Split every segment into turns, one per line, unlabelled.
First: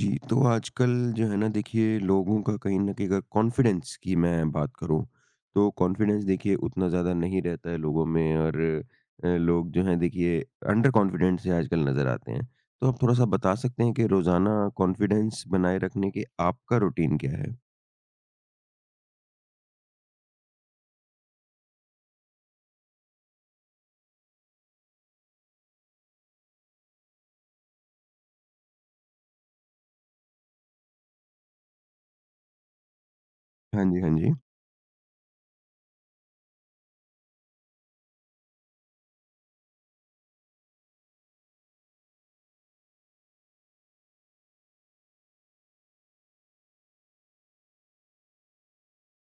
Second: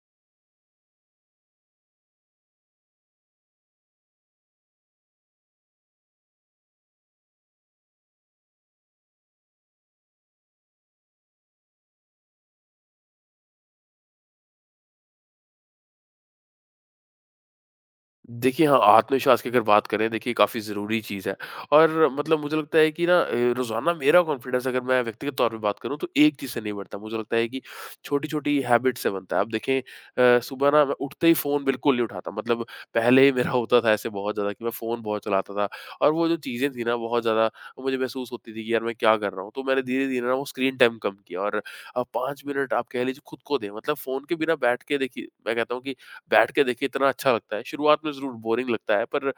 जी, तो आजकल जो है ना, देखिए लोगों का कहीं न कहीं अगर कॉन्फिडेंस की मैं बात करूँ, तो कॉन्फिडेंस देखिए उतना ज़्यादा नहीं रहता है लोगों में। और लोग जो हैं, देखिए अंडर कॉन्फिडेंट से आजकल नज़र आते हैं। तो आप थोड़ा-सा बता सकते हैं कि रोज़ाना कॉन्फिडेंस बनाए रखने के आपका रूटीन क्या है?
देखिए हाँ, आत्मविश्वास की अगर बात करें, देखिए काफ़ी ज़रूरी चीज़ है। और मतलब मुझे लगता है कि ना, रोज़ाना मेरा कॉन्फिडेंस, अगर मैं व्यक्तिगत तौर पे बात करूँ, तो एक चीज़ से नहीं बढ़ता। मुझे लगता है कि छोटी-छोटी हैबिट से बनता है। आप देखें, सुबह ना मैं उठते ही फ़ोन बिल्कुल नहीं उठाता। मतलब पहले ही मेरा होता
हाँ
था
जी,
ऐसे
हाँ
बहुत
जी।
ज़्यादा, कि मैं फ़ोन बहुत चलाता था। और वो जो चीज़ें थी ना, बहुत ज़्यादा मुझे महसूस होती थी कि यार मैं क्या कर रहा हूँ? तो मैंने धीरे-धीरे ना वो स्क्रीन टाइम कम किया। और 5 मिनट आप कह लीजिए खुद को दें, मतलब फ़ोन के बिना बैठ के देखिए, मैं कहता हूँ कि बैठ के देखिए इतना अच्छा लगता है। शुरुआत में ज़रूर बोरिंग लगता है, पर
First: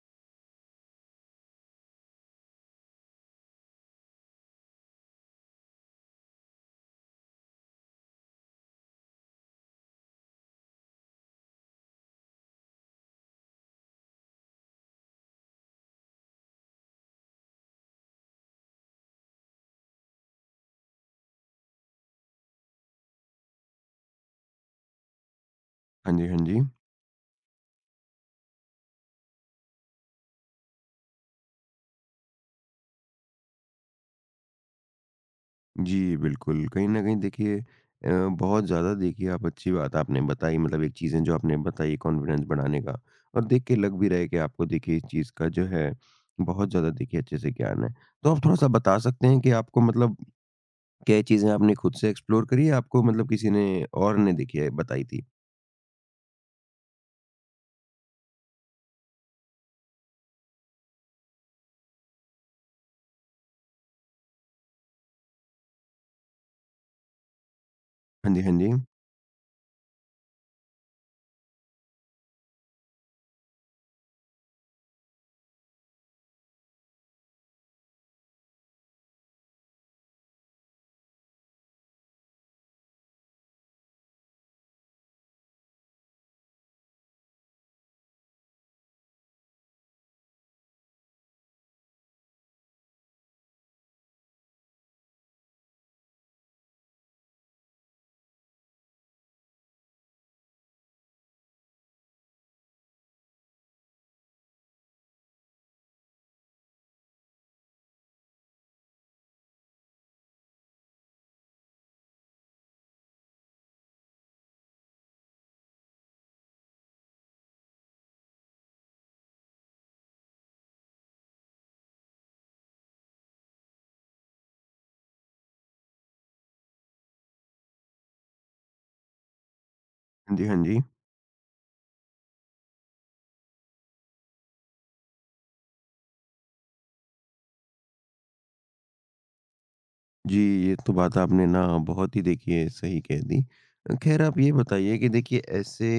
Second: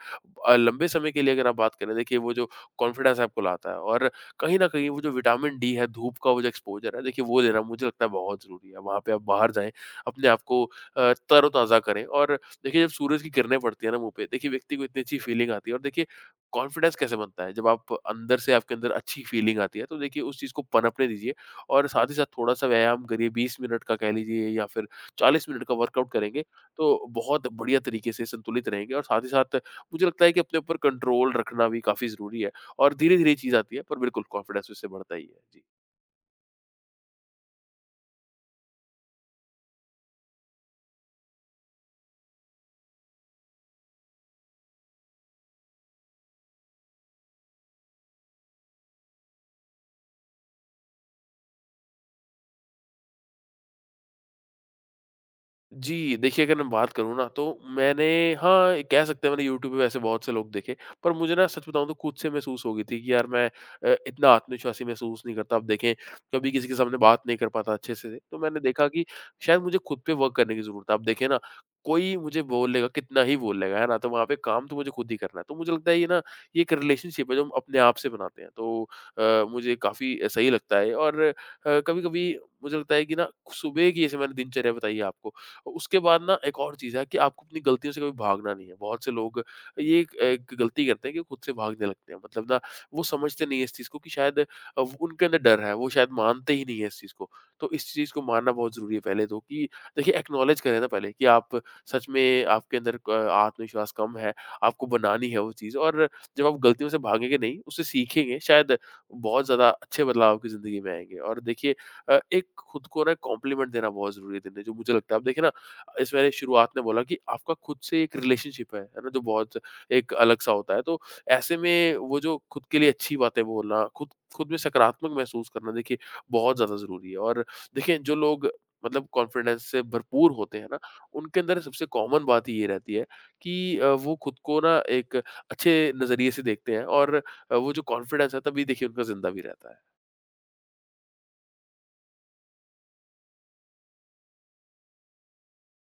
लंबे समय के लिए अगर आप बात करें, देखिए वो जो कॉन्फिडेंस आपको लाता है। और कहीं न कहीं वो जो विटामिन डी है, धूप का वो जो एक्सपोज़र है, देखिए वो लेना मुझे लगता है बहुत ज़रूरी है। वहाँ पे आप बाहर जाएँ, अपने आप को तरोताज़ा करें। और देखिए जब सूरज की किरणें पड़ती है ना मुँह पे, देखिए व्यक्ति को इतनी अच्छी फीलिंग आती है। और देखिए कॉन्फिडेंस कैसे बनता है, जब आप अंदर से, आपके अंदर अच्छी फीलिंग आती है, तो देखिए उस चीज़ को पनपने दीजिए। और साथ ही साथ थोड़ा-सा व्यायाम करिए, 20 मिनट का कह लीजिए, या फिर 40 मिनट का वर्कआउट
हाँ जी, हाँ
करेंगे,
जी।
तो बहुत बढ़िया तरीके से संतुलित रहेंगे। और साथ ही साथ मुझे लगता है कि अपने ऊपर कंट्रोल रखना भी काफ़ी ज़रूरी है। और धीरे-धीरे ये चीज़ आती है, पर बिल्कुल कॉन्फिडेंस उससे बढ़ता ही है। जी।
जी, बिल्कुल। कहीं न कहीं देखिए अ, बहुत ज़्यादा देखिए, आप अच्छी बात आपने बताई, मतलब एक चीज़ें जो आपने बताई कॉन्फिडेंस बढ़ाने का। और देख के लग भी रहा है कि आपको देखिए इस चीज़ का जो है, बहुत ज़्यादा देखिए अच्छे से ज्ञान है। तो आप थोड़ा-सा बता सकते हैं कि आपको, मतलब क्या ये चीज़ें आपने खुद से एक्सप्लोर करी, या आपको मतलब किसी ने और ने देखिए बताई थी?
जी, देखिए अगर मैं बात करूँ ना, तो मैंने, हाँ, कह सकते हैं, मैंने यूट्यूब पे वैसे बहुत से लोग देखे। पर मुझे ना, सच बताऊँ तो खुद से महसूस हो गई थी कि यार मैं इतना आत्मविश्वासी महसूस नहीं करता। अब देखें, कभी किसी के सामने बात नहीं कर पाता अच्छे से।
हाँ
तो
जी, हाँ
मैंने
जी।
देखा कि शायद मुझे खुद पे वर्क करने की ज़रूरत है। अब देखें ना, कोई मुझे बोल लेगा, कितना ही बोल लेगा, है ना? तो वहाँ पे काम तो मुझे खुद ही करना है। तो मुझे लगता है ये ना, ये एक रिलेशनशिप है जो हम अपने आप से बनाते हैं। तो मुझे काफ़ी सही लगता है। और कभी-कभी मुझे लगता है कि ना, सुबह की जैसे मैंने दिनचर्या बताई है आपको, उसके बाद ना एक और चीज़ है कि आपको अपनी गलतियों से कभी भागना नहीं है। बहुत से लोग ये एक एक गलती करते हैं कि खुद से भागने लगते हैं। मतलब ना, वो समझते नहीं है इस चीज़ को, कि शायद उनके अंदर डर है, वो शायद मानते ही नहीं है इस चीज़ को। तो इस चीज़ को मानना बहुत ज़रूरी है पहले तो, कि देखिए एक्नॉलेज करें ना पहले कि आप सच में, आपके अंदर क आत्मविश्वास कम है, आपको बनानी है वो चीज़। और जब आप गलतियों से भागेंगे नहीं, उससे सीखेंगे, शायद बहुत ज़्यादा अच्छे बदलाव आपकी ज़िंदगी में आएँगे। और देखिए एक खुद को ना कॉम्प्लीमेंट देना बहुत ज़रूरी है दिन में, जो मुझे लगता है। आप देखिए ना, इस मैंने शुरुआत में बोला कि आपका खुद से एक रिलेशनशिप है ना? जो बहुत एक अलग-सा होता है, तो ऐसे में वो जो खुद के लिए अच्छी बातें बोलना, खुद खुद में सकारात्मक महसूस करना, देखिए बहुत ज़्यादा ज़रूरी है। और देखिए जो लोग मतलब कॉन्फिडेंस से भरपूर
हाँ जी,
होते
हाँ
हैं ना,
जी।
उनके अंदर सबसे कॉमन बात ही ये रहती है कि वो खुद को ना एक अच्छे नज़रिए से देखते हैं। और वो जो कॉन्फिडेंस है तभी देखिए उनका ज़िंदा भी रहता है।
जी, ये तो बात आपने ना बहुत ही देखिए सही कह दी। ख़ैर आप ये बताइए कि देखिए ऐसे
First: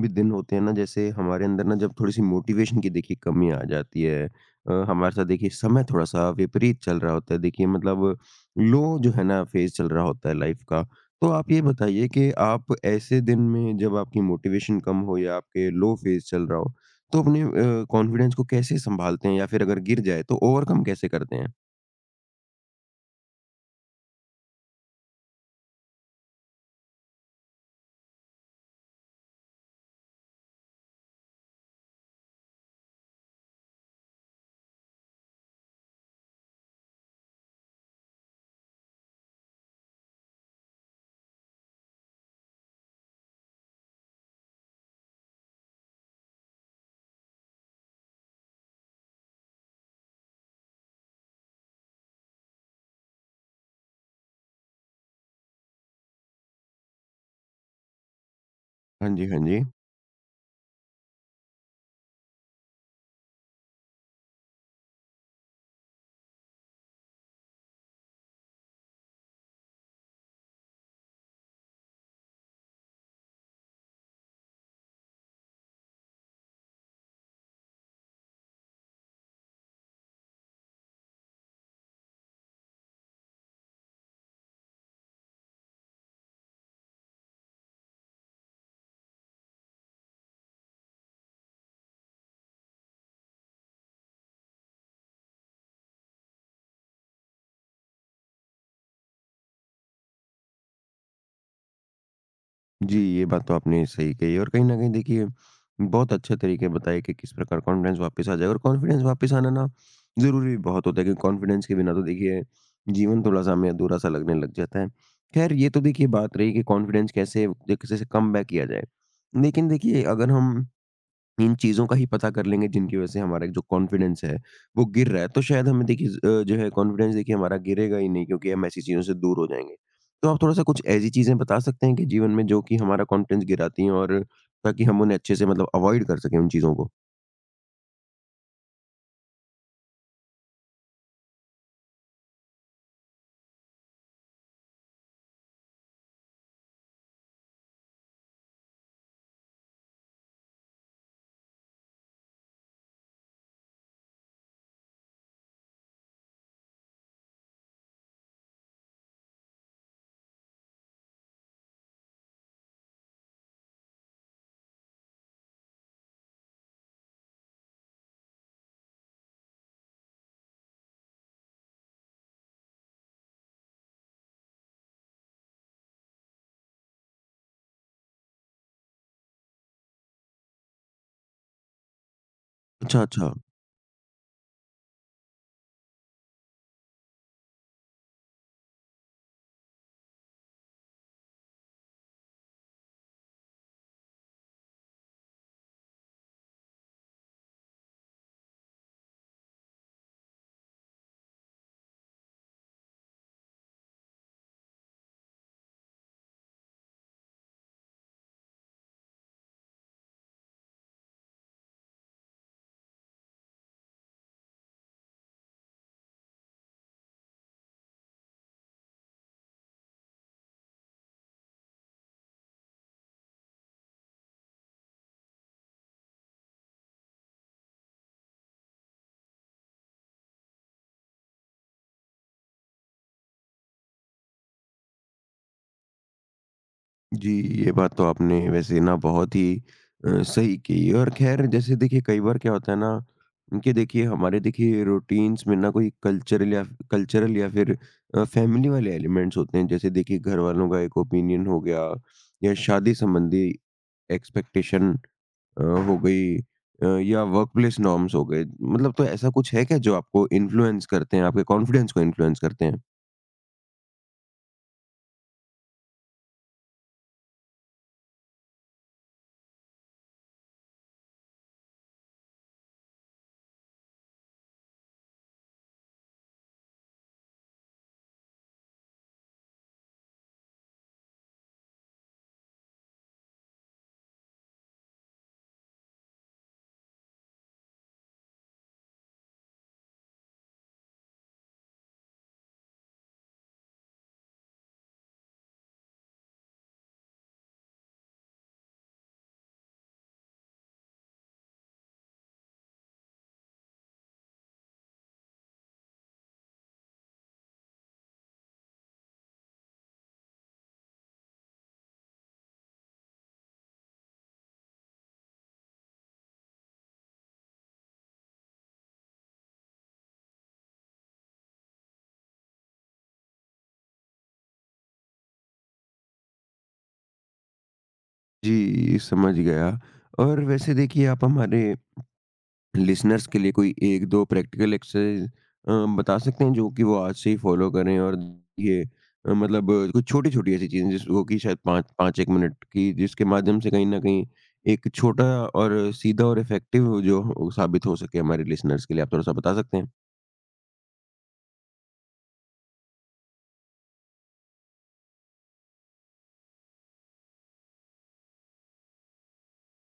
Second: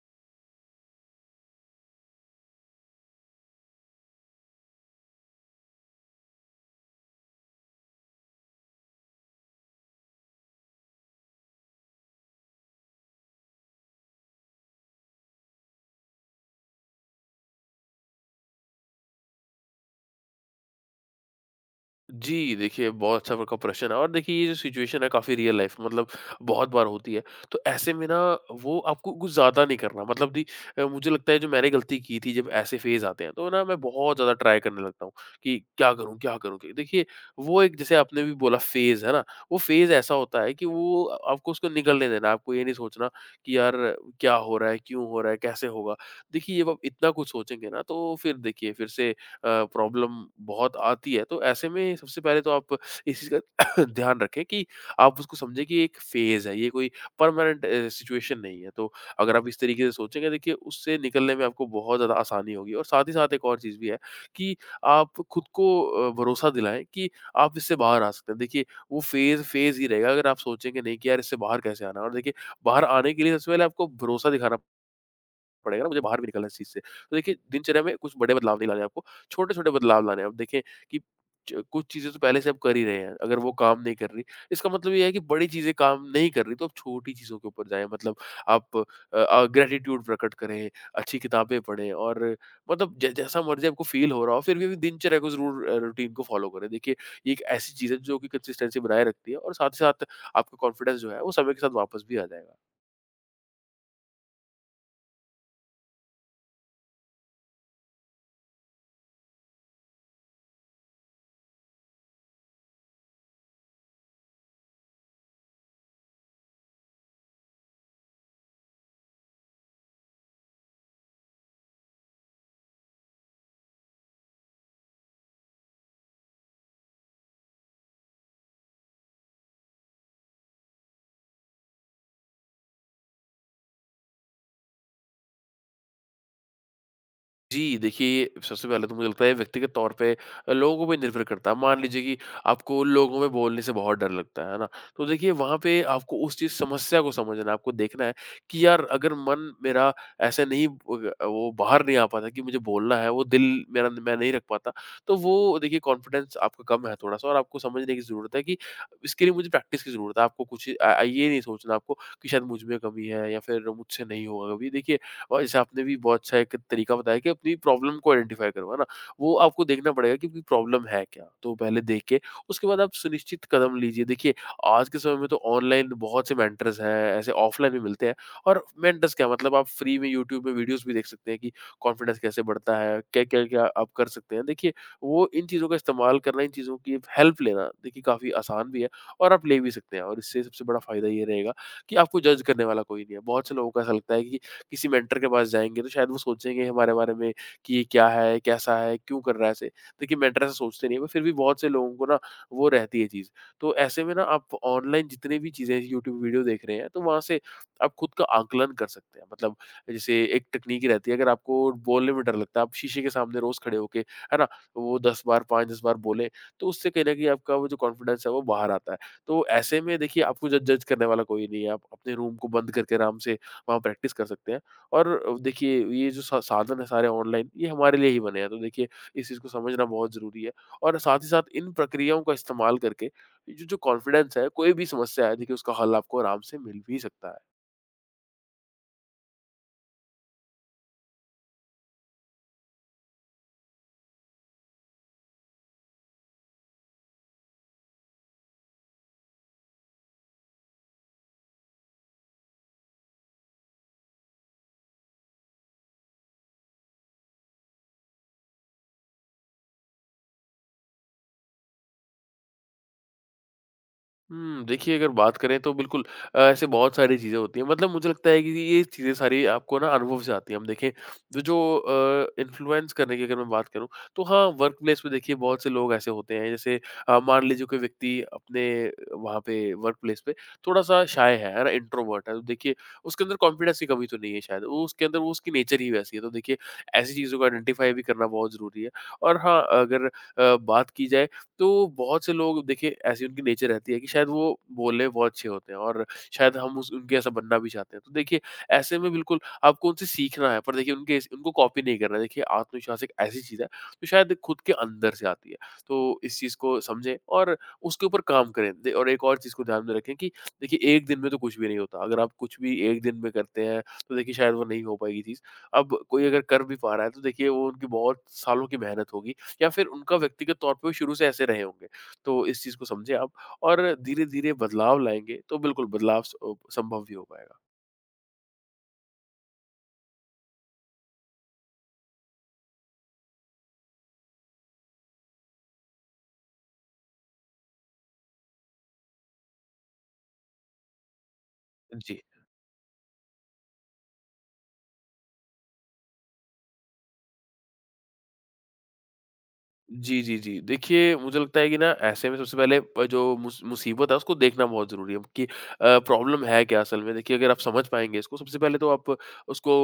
भी दिन होते हैं ना, जैसे हमारे अंदर ना जब थोड़ी-सी मोटिवेशन की देखिए कमी आ जाती है। हमारे साथ देखिए समय थोड़ा-सा विपरीत चल रहा होता है, देखिए, मतलब लो जो है ना फ़ेज़ चल रहा होता है लाइफ़ का। तो आप ये बताइए कि आप ऐसे दिन में, जब आपकी मोटिवेशन कम हो या आपके लो फ़ेज़ चल रहा हो, तो अपने कॉन्फिडेंस को कैसे सँभालते हैं, या फ़िर अगर गिर जाए तो ओवरकम कैसे करते हैं?
जी, देखिए बहुत अच्छा आपका प्रश्न है। और देखिए ये जो सिचुएशन है, काफ़ी रियल लाइफ़ में मतलब बहुत बार होती है। तो ऐसे में ना, वो आपको कुछ ज़्यादा नहीं करना, मतलब मुझे लगता है जो मैंने गलती की थी, जब ऐसे फ़ेज़ आते हैं तो ना मैं बहुत ज़्यादा ट्राई करने लगता हूँ कि क्या करूँ क्या करूँ? कि देखिए वो एक जैसे आपने भी बोला, फ़ेज़ है ना? वो फ़ेज़ ऐसा होता है कि वो, आपको उसको निकलने देना, आपको ये नहीं सोचना कि यार क्या हो रहा है? क्यों हो रहा है? कैसे होगा? देखिए जब आप इतना कुछ सोचेंगे ना, तो फिर देखिए, फिर से प्रॉब्लम बहुत आती है। तो ऐसे में सबसे पहले तो आप इस चीज़ का ध्यान रखें कि आप उसको समझें कि एक फ़ेज़ है, ये कोई परमानेंट सिचुएशन नहीं है। तो
हाँ जी,
अगर
हाँ
आप इस
जी।
तरीके से सोचेंगे, देखिए उससे निकलने में आपको बहुत ज़्यादा आसानी होगी। और साथ ही साथ एक और चीज़ भी है कि आप खुद को भरोसा दिलाएँ कि आप इससे बाहर आ सकते हैं। देखिए, वो फ़ेज़ फ़ेज़ ही रहेगा अगर आप सोचेंगे नहीं कि यार इससे बाहर कैसे आना है। और देखिए बाहर आने के लिए सबसे पहले आपको भरोसा दिखाना पड़ेगा ना, मुझे बाहर भी निकलना है इस चीज़ से। तो देखिए, दिनचर्या में कुछ बड़े बदलाव नहीं लाने हैं आपको, छोटे-छोटे बदलाव लाने हैं। अब देखें कि च कुछ चीज़ें तो पहले से आप कर ही रहे हैं, अगर वो काम नहीं कर रही, इसका मतलब ये है कि बड़ी चीज़ें काम नहीं कर रही, तो आप छोटी चीज़ों के ऊपर जाएँ। मतलब आप ग्रैटिट्यूड प्रकट करें, अच्छी किताबें पढ़ें। और मतलब ज जैसा मर्ज़ी आपको फ़ील हो रहा हो, फिर भी दिनचर्या को ज़रूर, रूटीन को फ़ॉलो करें। देखिए, ये एक ऐसी चीज़ है जो कि कंसिस्टेंसी बनाए रखती है, और साथ ही साथ आपका कॉन्फिडेंस जो है, वो समय के साथ वापस भी आ जाएगा।
जी, ये बात तो आपने सही कही, और कहीं न कहीं देखिए बहुत अच्छे तरीके बताए कि किस प्रकार कॉन्फिडेंस वापस आ जाए। और कॉन्फिडेंस वापस आना ना ज़रूरी भी बहुत होता है, क्योंकि कॉन्फिडेंस के बिना तो देखिए जीवन थोड़ा-सा हमें अधूरा-सा लगने लग जाता है। ख़ैर, ये तो देखिए बात रही कि कॉन्फिडेंस कैसे व कैसे कम बैक किया जाए। लेकिन देखिए अगर हम इन चीज़ों का ही पता कर लेंगे जिनकी वजह से हमारा जो कॉन्फिडेंस है, वो गिर रहा है, तो शायद हमें देखिए जो है कॉन्फिडेंस देखिए हमारा गिरेगा ही नहीं, क्योंकि हम ऐसी चीज़ों से दूर हो जाएँगे। तो आप थोड़ा-सा कुछ ऐसी चीज़ें बता सकते हैं कि जीवन में जो कि हमारा कॉन्फिडेंस गिराती हैं, और ताकि हम उन्हें अच्छे से मतलब अवॉइड कर सकें उन चीज़ों को?
जी, देखिए सबसे पहले तो मुझे लगता है व्यक्तिगत तौर पे, लोगों पे निर्भर करता है। मान लीजिए कि आपको लोगों में बोलने से बहुत डर लगता है ना? तो देखिए वहाँ पे आपको उस चीज़, समस्या को समझना है, आपको देखना है कि यार अगर मन मेरा ऐसे नहीं ब वो बाहर नहीं आ पाता कि मुझे बोलना है, वो दिल मेरा मैं नहीं रख पाता, तो वो देखिए कॉन्फिडेंस आपका कम है थोड़ा-सा, और आपको समझने की ज़रूरत है कि इसके लिए मुझे प्रैक्टिस की ज़रूरत है। आपको कुछ ये नहीं सोचना आपको कि शायद मुझ में कमी है, या फिर मुझसे नहीं होगा कभी। देखिए, और जैसे आपने भी बहुत अच्छा एक तरीका बताया कि अपनी प्रॉब्लम को आइडेंटिफाई करो, है ना? वो आपको देखना पड़ेगा कि आपकी प्रॉब्लम है क्या? तो पहले देख के, उसके बाद आप सुनिश्चित कदम लीजिए। देखिए, आज के समय में तो ऑनलाइन बहुत से मेंटर्स हैं, ऐसे ऑफलाइन भी मिलते हैं। और मेंटर्स क्या, मतलब आप फ्री में यूट्यूब में वीडियोज़ भी देख सकते हैं कि कॉन्फिडेंस कैसे बढ़ता है,
अच्छा,
क्या-क्या
अच्छा।
क्या क्या आप कर सकते हैं। देखिए, वो इन चीज़ों का इस्तेमाल करना, इन चीज़ों की हेल्प लेना, देखिए काफ़ी आसान भी है, और आप ले भी सकते हैं। और इससे सबसे बड़ा फ़ायदा ये रहेगा कि आपको जज करने वाला कोई नहीं है। बहुत से लोगों को ऐसा लगता है कि किसी मेंटर के पास जाएँगे तो शायद वो सोचेंगे हमारे बारे में कि ये क्या है, कैसा है, क्यों कर रहा है ऐसे? देखिए, मेंटर ऐसा सोचते नहीं है, पर फिर भी बहुत से लोगों को ना वो रहती है चीज़। तो ऐसे में ना, आप ऑनलाइन जितने भी चीज़ें यूट्यूब वीडियो देख रहे हैं, तो वहाँ से आप खुद का आकलन कर सकते हैं। मतलब जैसे एक टेक्नीक रहती है, अगर आपको बोलने में डर लगता है, आप शीशे के सामने रोज़ खड़े होके, है ना? वो 10 बार, 5-10 बार बोलें, तो उससे कहीं न कहीं आपका वो जो कॉन्फिडेंस है वो बाहर आता है। तो ऐसे में देखिए आपको जज जज करने वाला कोई नहीं है। आप अपने रूम को बंद करके आराम से वहाँ प्रैक्टिस कर सकते हैं। और देखिए ये जो सा साधन है सारे ऑनलाइन, ये हमारे लिए ही बने हैं, तो देखिए इस चीज़ को समझना बहुत ज़रूरी है। और साथ ही साथ इन प्रक्रियाओं का इस्तेमाल करके जो जो कॉन्फिडेंस है, कोई भी समस्या है, देखिए उसका हल आपको आराम से मिल भी सकता
जी,
है।
ये बात तो आपने वैसे ना बहुत ही सही की। और ख़ैर, जैसे देखिए कई बार क्या होता है ना, कि देखिए हमारे देखिए रूटीन्स में ना कोई कल्चरल या फ़िर फ़ैमिली वाले एलिमेंट्स होते हैं। जैसे देखिए घरवालों का एक ओपिनियन हो गया, या शादी संबंधी एक्सपेक्टेशन हो गई, या वर्कप्लेस नॉर्म्स हो गए। मतलब, तो ऐसा कुछ है क्या जो आपको इन्फ्लुएंस करते हैं, आपके कॉन्फिडेंस को इन्फ्लुएंस करते हैं?
हुँ, देखिए अगर बात करें तो बिल्कुल। ऐसे बहुत सारी चीज़ें होती हैं, मतलब मुझे लगता है कि ये चीज़ें सारी आपको ना अनुभव से आती हैं। हम देखें, तो जो इन्फ्लुएंस करने की अगर मैं बात करूँ, तो हाँ, वर्क प्लेस पे देखिए बहुत से लोग ऐसे होते हैं। जैसे मान लीजिए कोई व्यक्ति अपने, वहाँ पे वर्क प्लेस पे थोड़ा-सा शाय है ना? इंट्रोवर्ट है। तो देखिए उसके अंदर कॉन्फिडेंस की कमी तो नहीं है शायद, वो उसके अंदर वो उसकी नेचर ही वैसी है। तो देखिए ऐसी चीज़ों को आइडेंटिफ़ाई भी करना बहुत ज़रूरी है। और हाँ, अगर बात की जाए तो बहुत से लोग देखिए ऐसी उनकी नेचर रहती है कि शायद वो बोलने में बहुत अच्छे होते हैं और शायद हम उस उनके ऐसा बनना भी चाहते हैं। तो देखिए ऐसे में बिल्कुल आपको उनसे सीखना है, पर देखिए उनके उनको कॉपी नहीं करना है। देखिए आत्मविश्वास एक ऐसी चीज़ है जो शायद खुद के अंदर से आती है। तो इस चीज़ को समझें और उसके ऊपर काम करें। दे और एक और चीज़ को ध्यान में रखें कि देखिए एक दिन में तो कुछ भी नहीं होता। अगर आप कुछ भी एक दिन में करते हैं तो देखिए शायद वो नहीं हो पाएगी चीज़। अब कोई अगर कर भी पा रहा है तो देखिए वो उनकी बहुत सालों की मेहनत होगी। या फिर उनका व्यक्तिगत तौर पे वो शुरू से ऐसे रहे होंगे। तो इस चीज़ को समझें आप और धीरे-धीरे बदलाव लाएँगे तो बिल्कुल बदलाव संभव भी हो पाएगा।
जी, समझ गया। और वैसे देखिए, आप हमारे लिसनर्स के लिए कोई 1-2 प्रैक्टिकल एक्सरसाइज, अ, बता सकते हैं जो कि वो आज से ही फ़ॉलो करें? और ये मतलब कुछ छोटी-छोटी ऐसी चीज़ें जिसको कि शायद 5
जी।
5-1 मिनट की, जिसके माध्यम से कहीं न कहीं एक छोटा और सीधा और इफ़ेक्टिव जो हो, साबित हो सके हमारे लिसनर्स के लिए, आप थोड़ा-सा बता सकते हैं?
जी, जी, जी। देखिए, मुझे लगता है कि ना ऐसे में सबसे पहले प जो मुसीबत है उसको देखना बहुत ज़रूरी है कि प्रॉब्लम है क्या असल में। देखिए, अगर आप समझ पाएँगे इसको सबसे पहले तो आप उसको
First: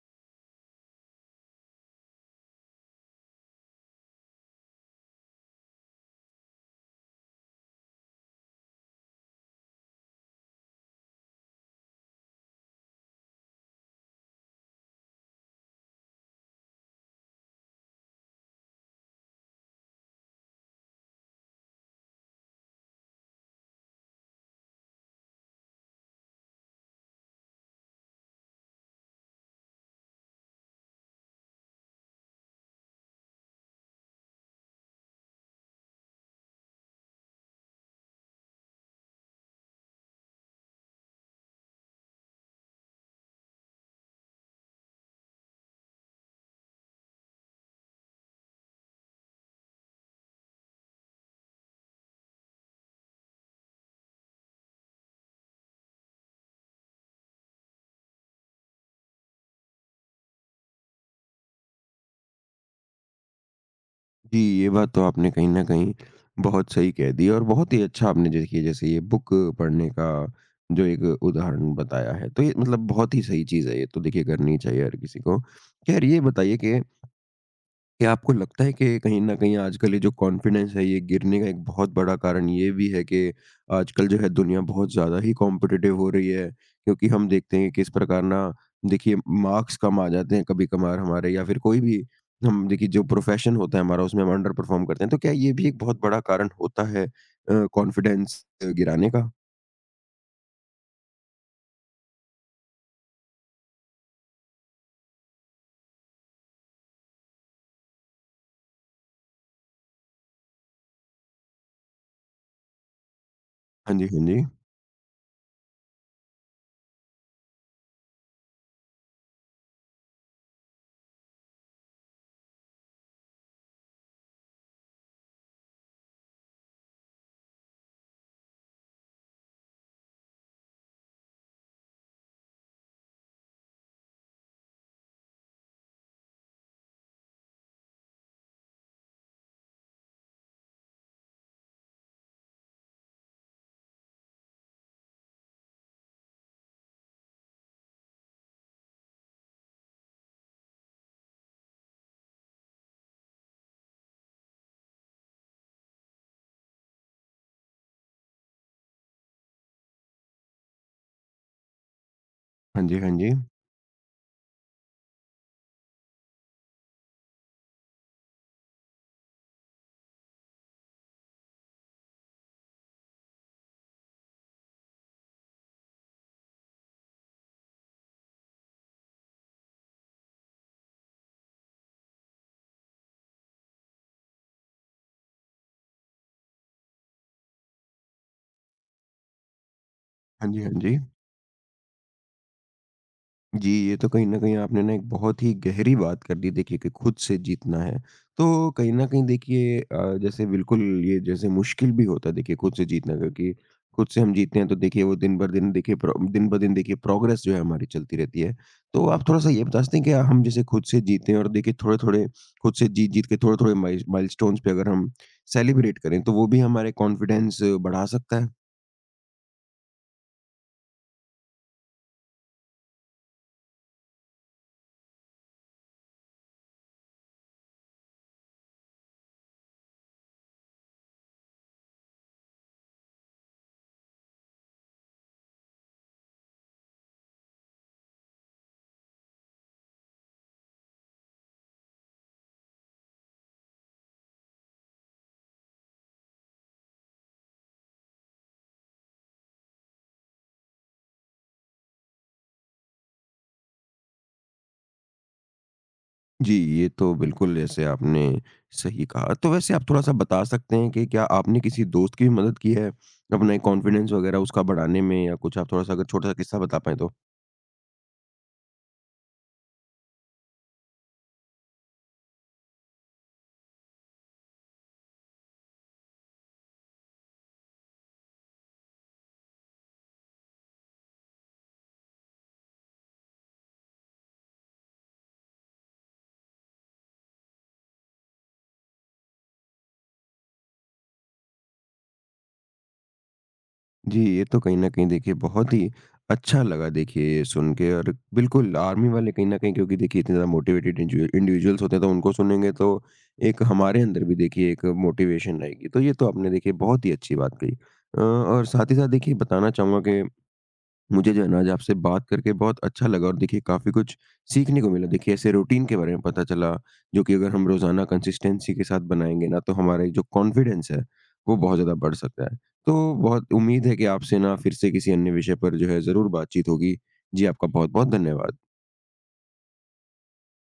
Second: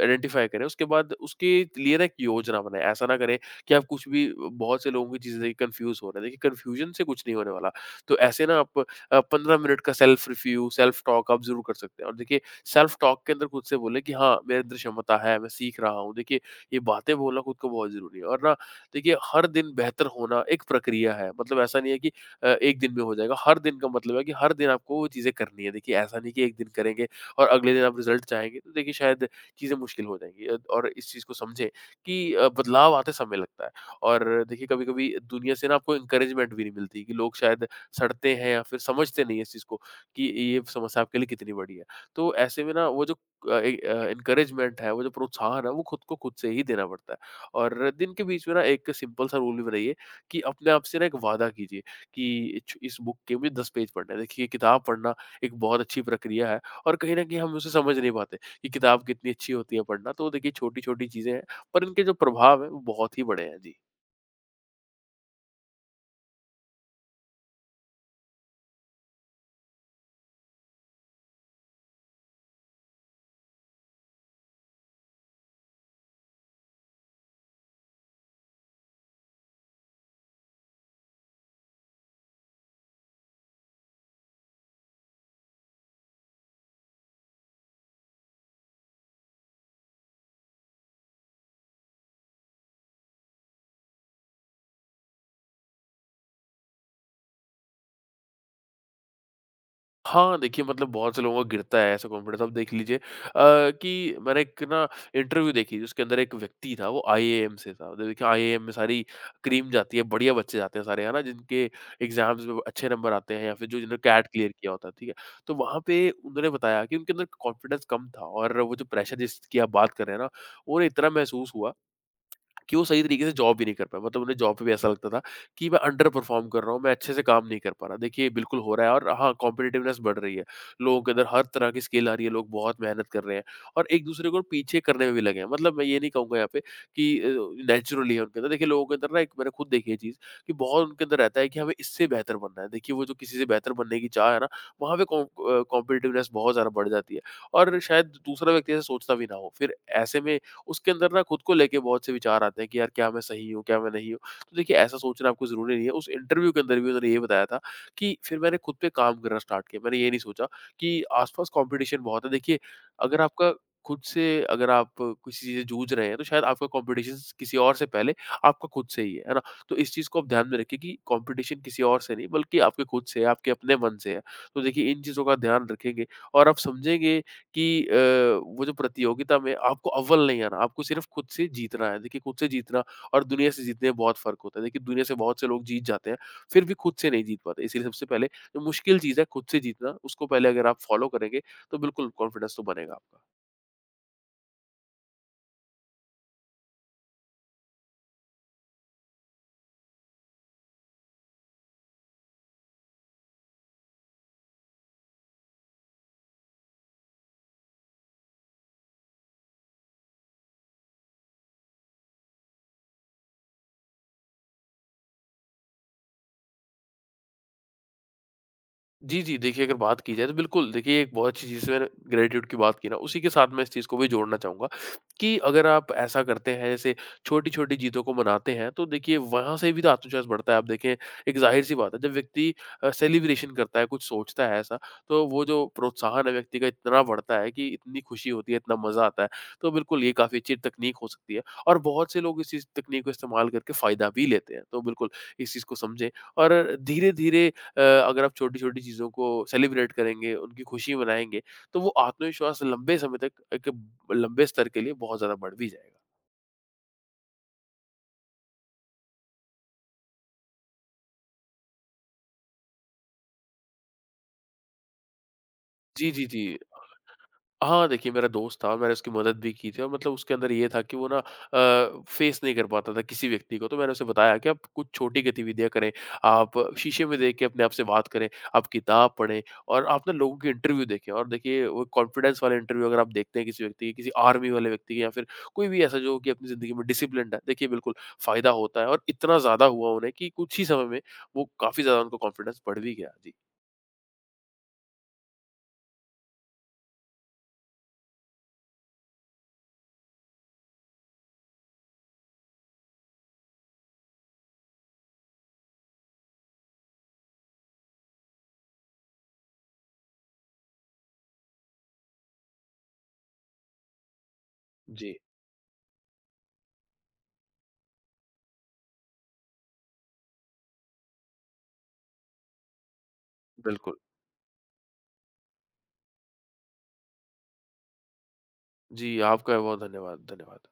आइडेंटिफ़ाई करें। उसके बाद उसके लिए ना एक योजना बनाएँ। ऐसा ना करें कि आप कुछ भी बहुत से लोगों की चीज़ें देख के कन्फ्यूज़ हो रहे हैं। देखिए, कन्फ्यूज़न से कुछ नहीं होने वाला। तो ऐसे ना आप 15 मिनट का सेल्फ रिव्यू, सेल्फ टॉक आप ज़रूर कर सकते हैं। और देखिए, सेल्फ टॉक के अंदर खुद से बोलें कि हाँ, मेरे अंदर क्षमता है, मैं सीख रहा हूँ। देखिए, ये बातें बोलना खुद को बहुत ज़रूरी है। और ना देखिए, हर दिन बेहतर होना एक प्रक्रिया है। मतलब ऐसा नहीं है कि एक दिन में हो जाएगा। हर दिन का मतलब है कि हर दिन आपको वो चीज़ें करनी है। देखिए ऐसा नहीं कि एक दिन करेंगे और अगले दिन आप रिजल्ट चाहेंगे, तो देखिए शायद चीज़ें मुश्किल हो जाएंगी। और इस चीज़ को समझें कि बदलाव आते समय लगता है। और देखिए कभी कभी दुनिया से ना आपको इंकरेजमेंट भी नहीं मिलती कि लोग शायद सड़ते हैं या फिर समझते नहीं है इस चीज़ को कि ये समस्या आपके लिए कितनी बड़ी है। तो ऐसे में ना वो जो इंकरेजमेंट है, वो जो प्रोत्साहन है, वो खुद को खुद से ही देना पड़ता है। और दिन के बीच में ना एक सिंपल सा रूल भी बनाइए कि अपने आप से ना एक वादा कीजिए कि इस बुक के मुझे 10 पेज पढ़ने हैं। देखिए किताब पढ़ना एक बहुत अच्छी प्रक्रिया है, और कहीं ना कहीं हम उसे समझ नहीं पाते कि किताब कितनी अच्छी होती है पढ़ना। तो देखिए छोटी छोटी चीज़ें हैं, पर इनके जो प्रभाव है वो बहुत ही बड़े हैं जी।
जी, ये बात तो आपने कहीं न कहीं बहुत सही कह दी। और बहुत ही अच्छा आपने देखिए, जैसे ये बुक पढ़ने का जो एक उदाहरण बताया है, तो ये मतलब बहुत ही सही चीज़ है, ये तो देखिए करनी चाहिए हर किसी को। खैर, ये बताइए कि क्या आपको लगता है कि कहीं न कहीं आजकल ये जो कॉन्फिडेंस है, ये गिरने का एक बहुत बड़ा कारण ये भी है कि आजकल जो है दुनिया बहुत ज़्यादा ही कॉम्पिटिटिव हो रही है? क्योंकि हम देखते हैं कि किस प्रकार ना, देखिए मार्क्स कम आ जाते हैं कभी-कभार हमारे, या फिर कोई भी हम देखिए जो प्रोफ़ेशन होता है हमारा, उसमें हम अंडर परफ़ॉर्म करते हैं। तो क्या ये भी एक बहुत बड़ा कारण होता है कॉन्फिडेंस गिराने का?
हाँ, देखिए मतलब बहुत से लोगों का गिरता है ऐसा कॉन्फिडेंस। आप देख लीजिए, कि मैंने एक ना इंटरव्यू देखी जिसके अंदर एक व्यक्ति था, वो आईएएम से था। मतलब देखिए आईएएम में सारी क्रीम जाती है, बढ़िया बच्चे जाते हैं सारे, है ना? जिनके एग्ज़ाम्स में अच्छे नंबर आते हैं या फिर जो
हाँ
जिन्होंने
जी,
कैट
हाँ जी।
क्लियर किया होता है, ठीक है? तो वहाँ पे उन्होंने बताया कि उनके अंदर कॉन्फिडेंस कम था और वो जो प्रेशर जिसकी आप बात कर रहे हैं ना, वो उन्हें इतना महसूस हुआ कि वो सही तरीके से जॉब भी नहीं कर पाए। मतलब उन्हें जॉब पे भी ऐसा लगता था कि मैं अंडर परफॉर्म कर रहा हूँ, मैं अच्छे से काम नहीं कर पा रहा। देखिए ये बिल्कुल हो रहा है, और हाँ कॉम्पिटिटिवनेस बढ़ रही है। लोगों के अंदर हर तरह की स्किल आ रही है, लोग बहुत मेहनत कर रहे हैं और एक दूसरे को पीछे करने में भी लगे हैं। मतलब मैं ये नहीं कहूँगा यहाँ पे कि नेचुरली है उनके अंदर। देखिए लोगों के अंदर ना एक मैंने खुद देखी है चीज़ कि बहुत उनके अंदर रहता है कि हमें इससे बेहतर बनना है। देखिए वो जो किसी से बेहतर बनने की चाह है ना, वहाँ पे कॉम्पिटिटिवनेस बहुत ज़्यादा बढ़ जाती है। और शायद दूसरा व्यक्ति ऐसा सोचता भी ना हो। फिर ऐसे में उसके अंदर ना खुद को लेके बहुत से विचार आते हैं कि यार क्या मैं सही हूँ, क्या मैं नहीं हूँ? तो देखिए ऐसा सोचना आपको ज़रूरी नहीं है। उस इंटरव्यू के अंदर भी उन्होंने ये बताया था कि फिर मैंने खुद पे काम करना स्टार्ट किया। मैंने ये नहीं सोचा कि आस-पास कॉम्पिटिशन बहुत है। देखिए
हाँ जी, हाँ
अगर
जी।
आपका खुद से अगर आप किसी चीज़ से जूझ रहे हैं तो शायद आपका कॉम्पिटिशन किसी और से पहले आपका खुद से ही है ना? तो इस चीज़ को आप ध्यान में रखिए कि कॉम्पिटिशन किसी और से नहीं, बल्कि आपके खुद से है, आपके अपने मन से है। तो देखिए इन चीज़ों का ध्यान रखेंगे और आप समझेंगे कि वो जो प्रतियोगिता में आपको अव्वल नहीं आना, आपको सिर्फ़ खुद से जीतना है। देखिए खुद से जीतना और दुनिया से जीतने में बहुत फ़र्क होता है। देखिए दुनिया से बहुत से लोग जीत जाते हैं, फिर भी खुद से नहीं जीत पाते। इसीलिए सबसे पहले जो मुश्किल चीज़ है खुद से जीतना, उसको पहले
हाँ जी,
अगर
हाँ
आप
जी।
फ़ॉलो करेंगे, तो बिल्कुल कॉन्फिडेंस तो बनेगा आपका।
जी, ये तो कहीं न कहीं आपने ना एक बहुत ही गहरी बात कर दी देखिए, कि खुद से जीतना है। तो कहीं न कहीं देखिए जैसे बिल्कुल, ये जैसे मुश्किल भी होता है देखिए खुद से जीतना, क्योंकि खुद से हम जीतते हैं तो देखिए वो दिन ब दिन देखिए प्रो दिन-ब-दिन देखिए प्रोग्रेस जो है हमारी चलती रहती है। तो आप थोड़ा-सा ये बता सकते हैं कि हम जैसे खुद से जीते हैं और देखिए थोड़े-थोड़े खुद से जीत-जीत के, थोड़े-थोड़े माइलस्टोन्स पे अगर हम सेलिब्रेट करें, तो वो भी हमारे कॉन्फिडेंस बढ़ा सकता है?
जी, जी। देखिए, अगर बात की जाए तो बिल्कुल देखिए एक बहुत अच्छी चीज़ से मैंने ग्रेटिट्यूड की बात की ना, उसी के साथ मैं इस चीज़ को भी जोड़ना चाहूँगा कि अगर आप ऐसा करते हैं जैसे छोटी-छोटी जीतों को मनाते हैं, तो देखिए वहाँ से भी तो आत्मविश्वास बढ़ता है। आप देखें एक ज़ाहिर-सी बात है, जब व्यक्ति सेलिब्रेशन करता है, कुछ सोचता है ऐसा, तो वो जो प्रोत्साहन है व्यक्ति का इतना बढ़ता है कि इतनी खुशी होती है, इतना मज़ा आता है। तो बिल्कुल ये काफ़ी अच्छी तकनीक हो सकती है, और बहुत से लोग इस चीज़ तकनीक को इस्तेमाल करके फ़ायदा भी लेते हैं। तो बिल्कुल इस चीज़ को समझें और धीरे-धीरे, अ, अगर आप छोटी-छोटी चीज़ों को सेलिब्रेट करेंगे, उनकी खुशी मनाएँगे, तो वो आत्मविश्वास लंबे समय तक, एक लंबे स्तर के लिए बहुत ज़्यादा बढ़ भी जाएगा।
जी, ये तो बिल्कुल जैसे आपने सही कहा। तो वैसे आप थोड़ा-सा बता सकते हैं कि क्या आपने किसी दोस्त की भी मदद की है, अपना ये कॉन्फिडेंस वगैरह उसका बढ़ाने में, या कुछ आप थोड़ा-सा अगर
जी, जी,
छोटा-सा
जी।
किस्सा बता पाएँ तो?
हाँ, देखिए मेरा दोस्त था, मैंने उसकी मदद भी की थी। और मतलब उसके अंदर ये था कि वो ना फेस नहीं कर पाता था किसी व्यक्ति को। तो मैंने उसे बताया कि आप कुछ छोटी गतिविधियाँ करें, आप शीशे में देख के अपने आप से बात करें, आप किताब पढ़ें और आप ना लोगों के इंटरव्यू देखें। और देखिए वो कॉन्फिडेंस वाले इंटरव्यू अगर आप देखते हैं किसी व्यक्ति के, किसी आर्मी वाले व्यक्ति के या फिर कोई भी ऐसा जो कि अपनी ज़िंदगी में डिसिप्लिन्ड है, देखिए बिल्कुल फ़ायदा होता है। और इतना ज़्यादा हुआ उन्हें कि कुछ ही समय में वो काफ़ी ज़्यादा उनका कॉन्फिडेंस बढ़ भी गया। जी।
जी, ये तो कहीं न कहीं देखिए बहुत ही अच्छा लगा देखिए ये सुन के। और बिल्कुल, आर्मी वाले कहीं न कहीं, क्योंकि देखिए इतने ज़्यादा मोटिवेटेड इंजू इंडिविजुअल्स होते हैं, तो उनको सुनेंगे तो एक हमारे अंदर भी देखिए एक मोटिवेशन रहेगी। तो ये तो आपने देखिए बहुत ही अच्छी बात कही। और साथ ही साथ देखिए, बताना चाहूँगा कि मुझे जो है ना, आज आपसे बात करके बहुत अच्छा लगा, और देखिए काफ़ी कुछ सीखने को मिला।
जी,
देखिए ऐसे रूटीन के बारे में पता चला, जो कि अगर हम रोज़ाना कंसिस्टेंसी के साथ बनाएँगे ना, तो हमारा जो कॉन्फिडेंस है, वो बहुत ज़्यादा बढ़ सकता है। तो बहुत उम्मीद
बिल्कुल।
है कि आपसे ना फिर से किसी अन्य विषय पर जो है ज़रूर बातचीत होगी। जी, आपका बहुत-बहुत धन्यवाद।
जी, आपका बहुत धन्यवाद, धन्यवाद।